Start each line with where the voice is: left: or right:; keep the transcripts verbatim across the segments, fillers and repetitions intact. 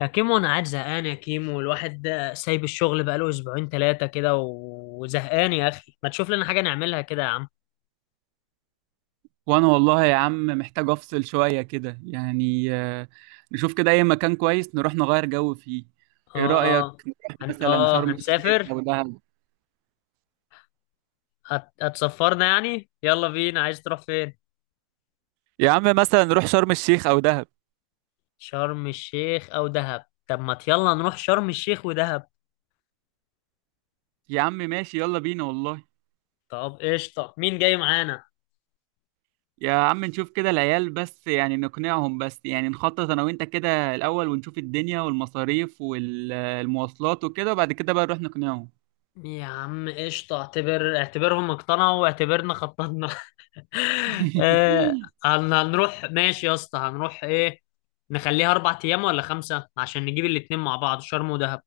left: يا كيمو، انا قاعد زهقان يا كيمو، الواحد ده سايب الشغل بقاله اسبوعين ثلاثه كده و- وزهقان يا اخي، ما تشوف لنا حاجه نعملها كده يا عم؟
right: وانا والله يا عم محتاج افصل شوية كده يعني آه، نشوف كده اي مكان كويس نروح نغير جو فيه. ايه
left: اه.
right: رأيك نروح
left: هن...
right: مثلا
left: اه
right: شرم الشيخ
left: هنسافر.
right: او دهب؟
left: هت... هتسفرنا يعني. يلا بينا، عايز تروح فين؟
right: يا عم مثلا نروح شرم الشيخ او دهب.
left: شرم الشيخ او دهب. طب ما يلا نروح شرم الشيخ ودهب.
right: يا عم ماشي يلا بينا والله.
left: طب قشطه، مين جاي معانا؟
right: يا عم نشوف كده العيال بس يعني نقنعهم، بس يعني نخطط انا وانت كده الاول ونشوف الدنيا والمصاريف والمواصلات وكده، وبعد كده بقى نروح نقنعهم.
left: يا عم قشطه، اعتبر اعتبرهم اقتنعوا واعتبرنا خططنا. آه. هن- هنروح. ماشي يا اسطى، هنروح ايه؟ نخليها اربع ايام ولا خمسه، عشان نجيب الاتنين مع بعض، شرم ودهب.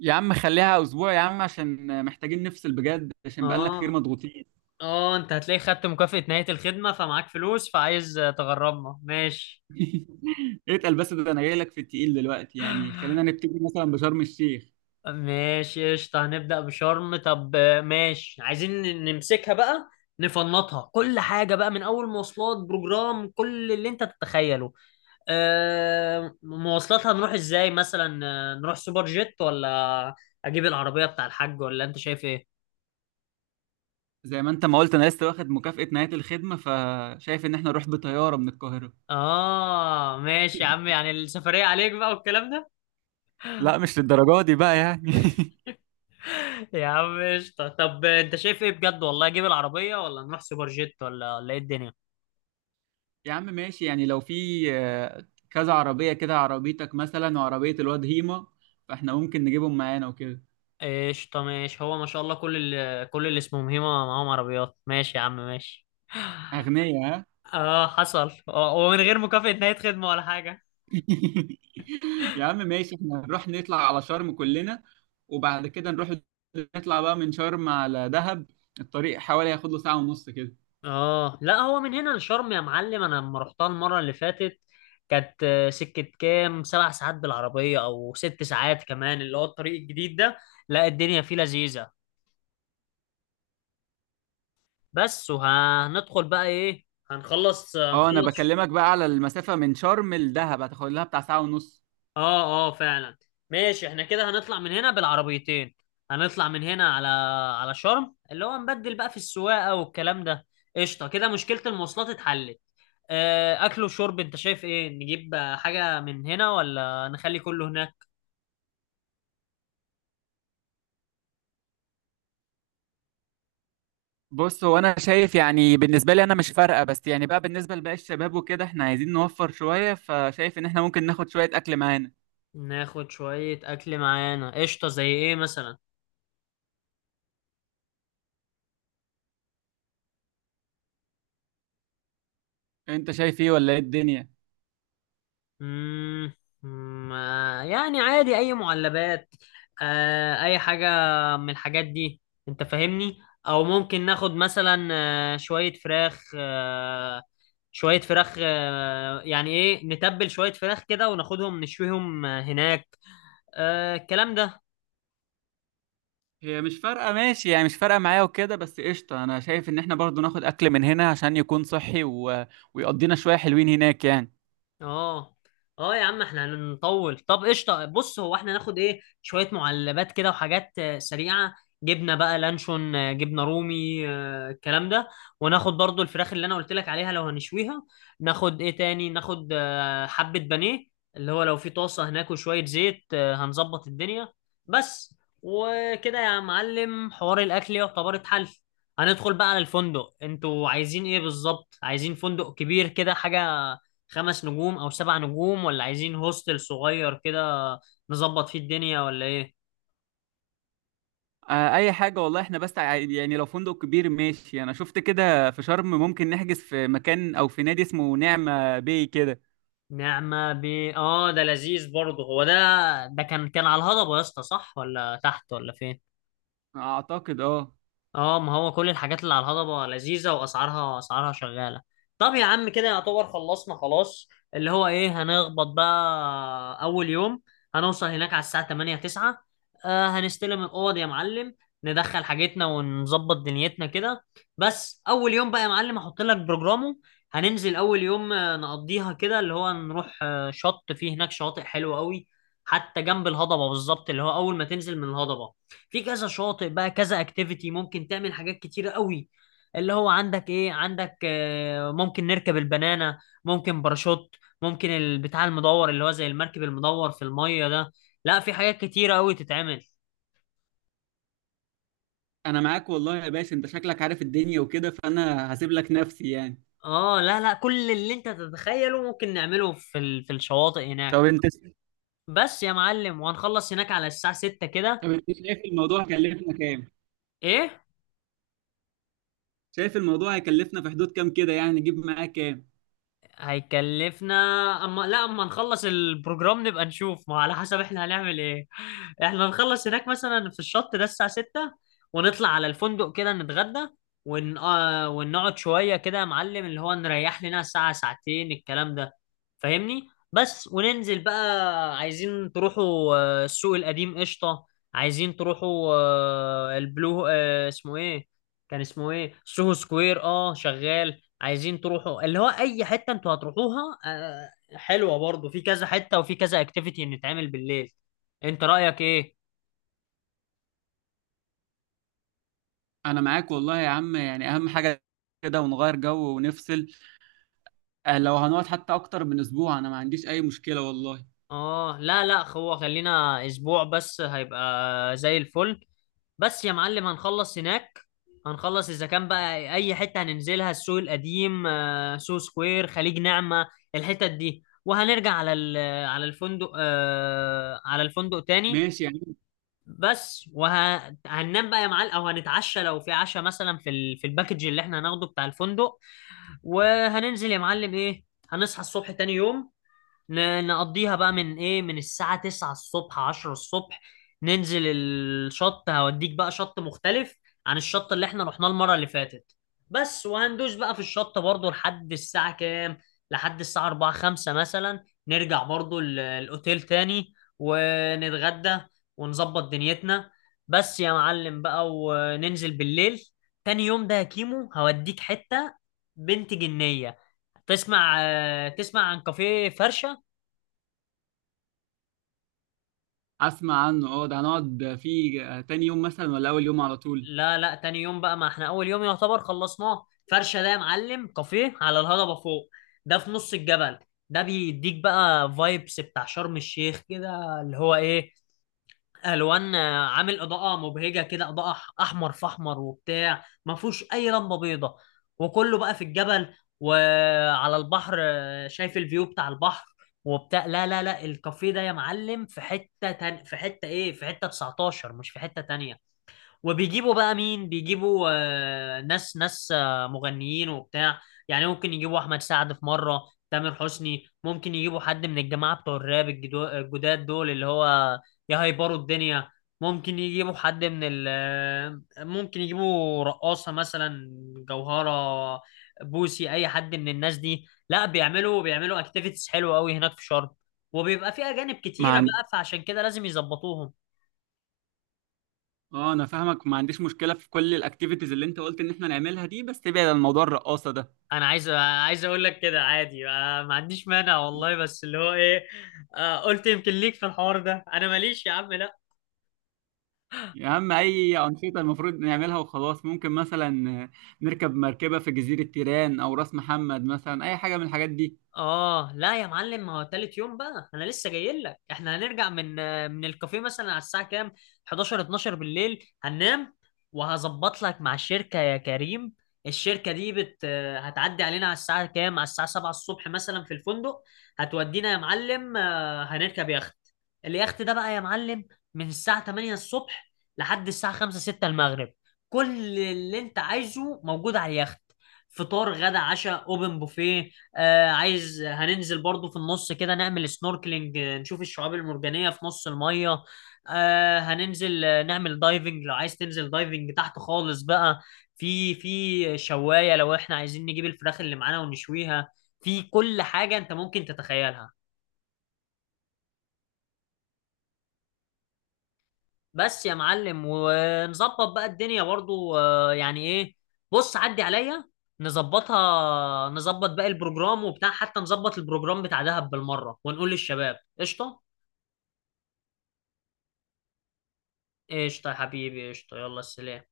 right: يا عم خليها اسبوع يا عم، عشان محتاجين نفصل بجد عشان بقالنا كتير
left: اه،
right: مضغوطين.
left: اه، انت هتلاقي خدت مكافأة نهاية الخدمة فمعاك فلوس فعايز آه، تغرمنا. ماشي.
right: اتقل بس، ده انا جاي لك في التقيل دلوقتي، يعني خلينا نبتدي مثلا بشرم الشيخ.
left: ماشي قشطة. هنبدأ بشرم. طب آه، ماشي. عايزين ن- نمسكها بقى. نفنطها كل حاجة بقى، من أول مواصلات بروجرام، كل اللي أنت تتخيله. آه، مواصلات، هنروح ازاي مثلا؟ آه، نروح سوبر جيت ولا؟ اجيب العربية بتاع الحاج، ولا انت شايف ايه؟
right: زي ما انت ما قلت انا لسه واخد مكافأة نهاية الخدمة، فشايف ان احنا نروح بطيارة من القاهرة.
left: اه ماشي يا عم، يعني السفرية عليك بقى والكلام ده.
right: لا مش للدرجة دي بقى يعني.
left: يا عم قشطة. طب انت شايف ايه بجد والله؟ اجيب العربية ولا نروح سوبر جيت ولا ولا ايه الدنيا؟
right: يا عم ماشي، يعني لو في آه، كذا عربية كده، عربيتك مثلا وعربية الواد هيما، فاحنا ممكن نجيبهم معانا وكده.
left: قشطة ماشي. هو ما شاء الله كل ال... كل اللي اسمهم هيما معاهم عربيات. ماشي يا عم، ماشي.
right: أغنياء ها.
left: اه حصل. آه، ومن غير مكافأة نهاية خدمة ولا حاجة.
right: يا عم ماشي، احنا نروح نطلع على شرم كلنا، وبعد كده نروح نطلع بقى من شرم على دهب. الطريق حوالي هياخد له ساعة ونص كده.
left: اه لا، هو من هنا لشرم يا معلم، انا لما رحتها المره اللي فاتت كانت آه، سكه كام، سبع ساعات بالعربيه او ست ساعات، كمان اللي هو الطريق الجديد ده. لا، الدنيا فيه لذيذه. بس، وهندخل بقى ايه؟ هنخلص
right: اه انا
left: هنخلص.
right: بكلمك بقى على المسافة من شرم لدهب، هتاخد لها بتاع ساعة ونص.
left: اه، اه، فعلا. ماشي احنا كده هنطلع من هنا بالعربيتين. هنطلع من هنا على على شرم، اللي هو نبدل بقى في السواقه والكلام ده. قشطه، كده مشكله المواصلات اتحلت. آه، اكل وشرب، انت شايف ايه؟ نجيب آه، حاجة من هنا ولا نخلي كله هناك؟
right: بص، هو انا شايف يعني بالنسبه لي انا مش فارقه، بس يعني بقى بالنسبه لباقي الشباب وكده احنا عايزين نوفر شويه، فشايف ان احنا ممكن ناخد شويه اكل معانا.
left: ناخد شوية اكل معانا قشطة. زي ايه مثلا؟
right: انت شايف ايه ولا ايه الدنيا؟
left: مم. مم، آه، يعني عادي اي معلبات. آه، اي حاجة من الحاجات دي، انت فاهمني. او ممكن ناخد مثلا آه، شوية فراخ، آه، شوية فراخ آه، يعني ايه، نتبل شوية فراخ كده وناخدهم نشويهم آه، هناك. آه، الكلام ده.
right: هي مش فارقة، ماشي يعني، مش فارقة معايا وكده، بس قشطة أنا شايف إن إحنا برضو ناخد أكل من هنا عشان يكون صحي و... ويقضينا شوية حلوين هناك يعني.
left: اه، اه، يا عم احنا هنطول. طب قشطه، بص هو احنا ناخد ايه؟ شويه معلبات كده وحاجات آه، سريعه. جبنه بقى، لانشون، آه، جبنه رومي، آه، الكلام ده. وناخد برضو الفراخ اللي انا قلت لك عليها لو هنشويها. ناخد ايه تاني؟ ناخد آه، حبه بانيه، اللي هو لو في طاسه هناك وشويه زيت آه، هنظبط الدنيا. بس وكده يا معلم، حوار الاكل يعتبر اتحل. هندخل بقى على الفندق. انتوا عايزين ايه بالظبط؟ عايزين فندق كبير كده، حاجه خمس نجوم او سبع نجوم، ولا عايزين هوستل صغير كده نظبط فيه الدنيا، ولا ايه؟
right: آه أي حاجة والله، إحنا بس ع- يعني لو فندق كبير ماشي، أنا شفت كده في شرم ممكن نحجز في مكان أو في نادي اسمه نعمة باي كده.
left: نعمة ب، اه ده لذيذ برضه هو ده. ده كان كان على الهضبة يا اسطى، صح ولا تحت ولا فين؟
right: أعتقد أه.
left: اه، ما هو كل الحاجات اللي على الهضبة لذيذة واسعارها اسعارها شغالة. طب يا عم، كده يعتبر خلصنا خلاص. اللي هو ايه، هنخبط بقى اول يوم. هنوصل هناك على الساعة تمانية تسعة. آه هنستلم الاوض يا معلم. ندخل حاجتنا ونظبط دنيتنا كده. بس، اول يوم بقى يا معلم، هحط لك بروجرامه. هننزل اول يوم، آه، نقضيها كده. اللي هو نروح آه، شط، فيه هناك شواطئ حلوة قوي، حتى جنب الهضبة بالظبط، اللي هو اول ما تنزل من الهضبة في كذا شاطئ بقى، كذا اكتيفيتي ممكن تعمل حاجات كتيرة قوي. اللي هو، عندك ايه؟ عندك آه، ممكن نركب البنانة، ممكن باراشوت، ممكن البتاع المدور اللي هو زي المركب المدور في المية ده. لا، في حاجات كتيرة قوي تتعمل.
right: أنا معاك والله يا باشا، أنت شكلك عارف الدنيا وكده، فأنا هسيب لك نفسي يعني.
left: اه، لا، لا، كل اللي انت تتخيله ممكن نعمله في ال... في الشواطئ هناك.
right: طب أنت
left: بس يا معلم، وهنخلص هناك على الساعة السادسة كده.
right: طب أنت شايف الموضوع هيكلفنا كام؟
left: ايه
right: شايف الموضوع هيكلفنا في حدود كام كده يعني، نجيب معاه كام؟
left: هيكلفنا؟ اما لا، اما نخلص البروجرام نبقى نشوف، ما على حسب احنا هنعمل ايه. احنا نخلص هناك مثلا في الشط ده الساعة ستة، ونطلع على الفندق كده نتغدى، ون... آه، ونقعد شوية كده يا معلم، اللي هو نريح لنا ساعة ساعتين الكلام ده. فاهمني. بس، وننزل بقى. عايزين تروحوا آه، السوق القديم، قشطة. عايزين تروحوا آه، البلو، آه، اسمه ايه؟ كان اسمه ايه، سوهو سكوير، اه شغال. عايزين تروحوا اللي هو اي حته انتوا هتروحوها، آه، حلوه برضو. في كذا حته وفي كذا اكتيفيتي نتعمل بالليل. انت رايك ايه؟
right: انا معاك والله يا عم، يعني اهم حاجه كده، ونغير جو ونفصل. آه، لو هنقعد حتى اكتر من اسبوع انا ما عنديش اي مشكله والله.
left: اه، لا، لا، هو خلينا اسبوع بس هيبقى زي الفل. بس يا معلم، هنخلص هناك. هنخلص اذا كان بقى اي حته هننزلها، السوق القديم، آه، سو سكوير، خليج نعمه، الحتت دي. وهنرجع على ال- على الفندق آه، على الفندق تاني.
right: ماشي يعني.
left: بس، وهننام بقى يا معلم، او هنتعشى لو في عشاء مثلا في ال... في الباكج اللي احنا هناخده بتاع الفندق. وهننزل يا معلم ايه، هنصحى الصبح تاني يوم. ن- نقضيها بقى من ايه، من الساعة تسعة الصبح عشرة الصبح ننزل الشط. هوديك بقى شط مختلف عن الشط اللي احنا رحناه المرة اللي فاتت. بس وهندوس بقى في الشط برضو لحد الساعة كام، لحد الساعة اربعة خمسة مثلا. نرجع برضو ال- الاوتيل تاني ونتغدى ونظبط دنيتنا. بس يا معلم بقى، وننزل بالليل. تاني يوم ده يا كيمو، هوديك حتة بنت جنية. تسمع تسمع عن كافيه فرشة؟
right: اسمع عنه، اه ده هنقعد فيه آه، تاني يوم مثلا ولا اول يوم على طول؟
left: لا، لا، تاني يوم بقى، ما احنا اول يوم يعتبر خلصناه. فرشه ده يا معلم، كافيه على الهضبه فوق. ده في نص الجبل. ده بيديك بقى فايبس بتاع شرم الشيخ كده، اللي هو ايه، الوان، آه، عامل اضاءه مبهجه كده، اضاءه أح- احمر في احمر وبتاع، ما فيهوش اي لمبه بيضه. وكله بقى في الجبل وعلى البحر. آه، شايف الفيو بتاع البحر وبتاع. لا، لا، لا، الكافيه ده يا معلم في حته تان... في حته ايه في حته تسعتاشر، مش في حته تانية. وبيجيبوا بقى، مين بيجيبوا؟ آه، ناس، ناس، آه، مغنيين وبتاع. يعني ممكن يجيبوا احمد سعد في مره، تامر حسني، ممكن يجيبوا حد من الجماعه بتوع الراب الجدو- الجداد دول، اللي هو يهيبروا الدنيا. ممكن يجيبوا حد من ال آه، ممكن يجيبوا رقاصه مثلا، جوهره، بوسي، اي حد من الناس دي. لا، بيعملوا بيعملوا اكتيفيتيز حلوه قوي هناك في شرم. وبيبقى في اجانب
right: ما
left: كتيره
right: عن...
left: بقى، فعشان كده لازم يظبطوهم.
right: اه انا فاهمك، ما عنديش مشكله في كل الاكتيفيتيز اللي انت قلت ان احنا نعملها دي، بس تبعد عن موضوع الرقاصه ده.
left: انا عايز عايز اقول لك كده عادي، آه، ما عنديش مانع والله، بس اللي هو ايه، آه، قلت يمكن ليك في الحوار ده انا ماليش يا عم، لا.
right: يا عم اي انشطه المفروض نعملها وخلاص، ممكن مثلا آه، نركب مركبه في جزيره تيران او راس محمد، مثلا اي حاجه من الحاجات دي.
left: اه، لا يا معلم، ما هو تالت يوم بقى انا لسه جاي لك. احنا هنرجع من من الكافيه مثلا على الساعه كام، حداشر اتناشر بالليل، هننام. وهظبط لك مع الشركه يا كريم. الشركه دي بت، هتعدي علينا على الساعه كام، على الساعه سبعة الصبح مثلا في الفندق. هتودينا يا معلم، آه، هنركب يخت. اليخت ده بقى يا معلم، من الساعه تمانية الصبح لحد الساعه خمسة ستة المغرب. كل اللي انت عايزه موجود على اليخت، فطار غدا عشاء اوبن بوفيه. آه عايز هننزل برضو في النص كده، نعمل سنوركلينج، آه، نشوف الشعاب المرجانية في نص المية. آه هننزل آه، نعمل دايفنج، لو عايز تنزل دايفنج تحت خالص بقى، في في شواية لو احنا عايزين نجيب الفراخ اللي معانا ونشويها. في كل حاجة انت ممكن تتخيلها. بس يا معلم، ونظبط بقى الدنيا برضو، آه، يعني ايه، بص عدي عليا. نظبطها نظبط باقي البروجرام وبتاع، حتى نظبط البروجرام بتاع دهب بالمرة، ونقول للشباب قشطة. قشطة يا حبيبي، قشطة، يلا سلام.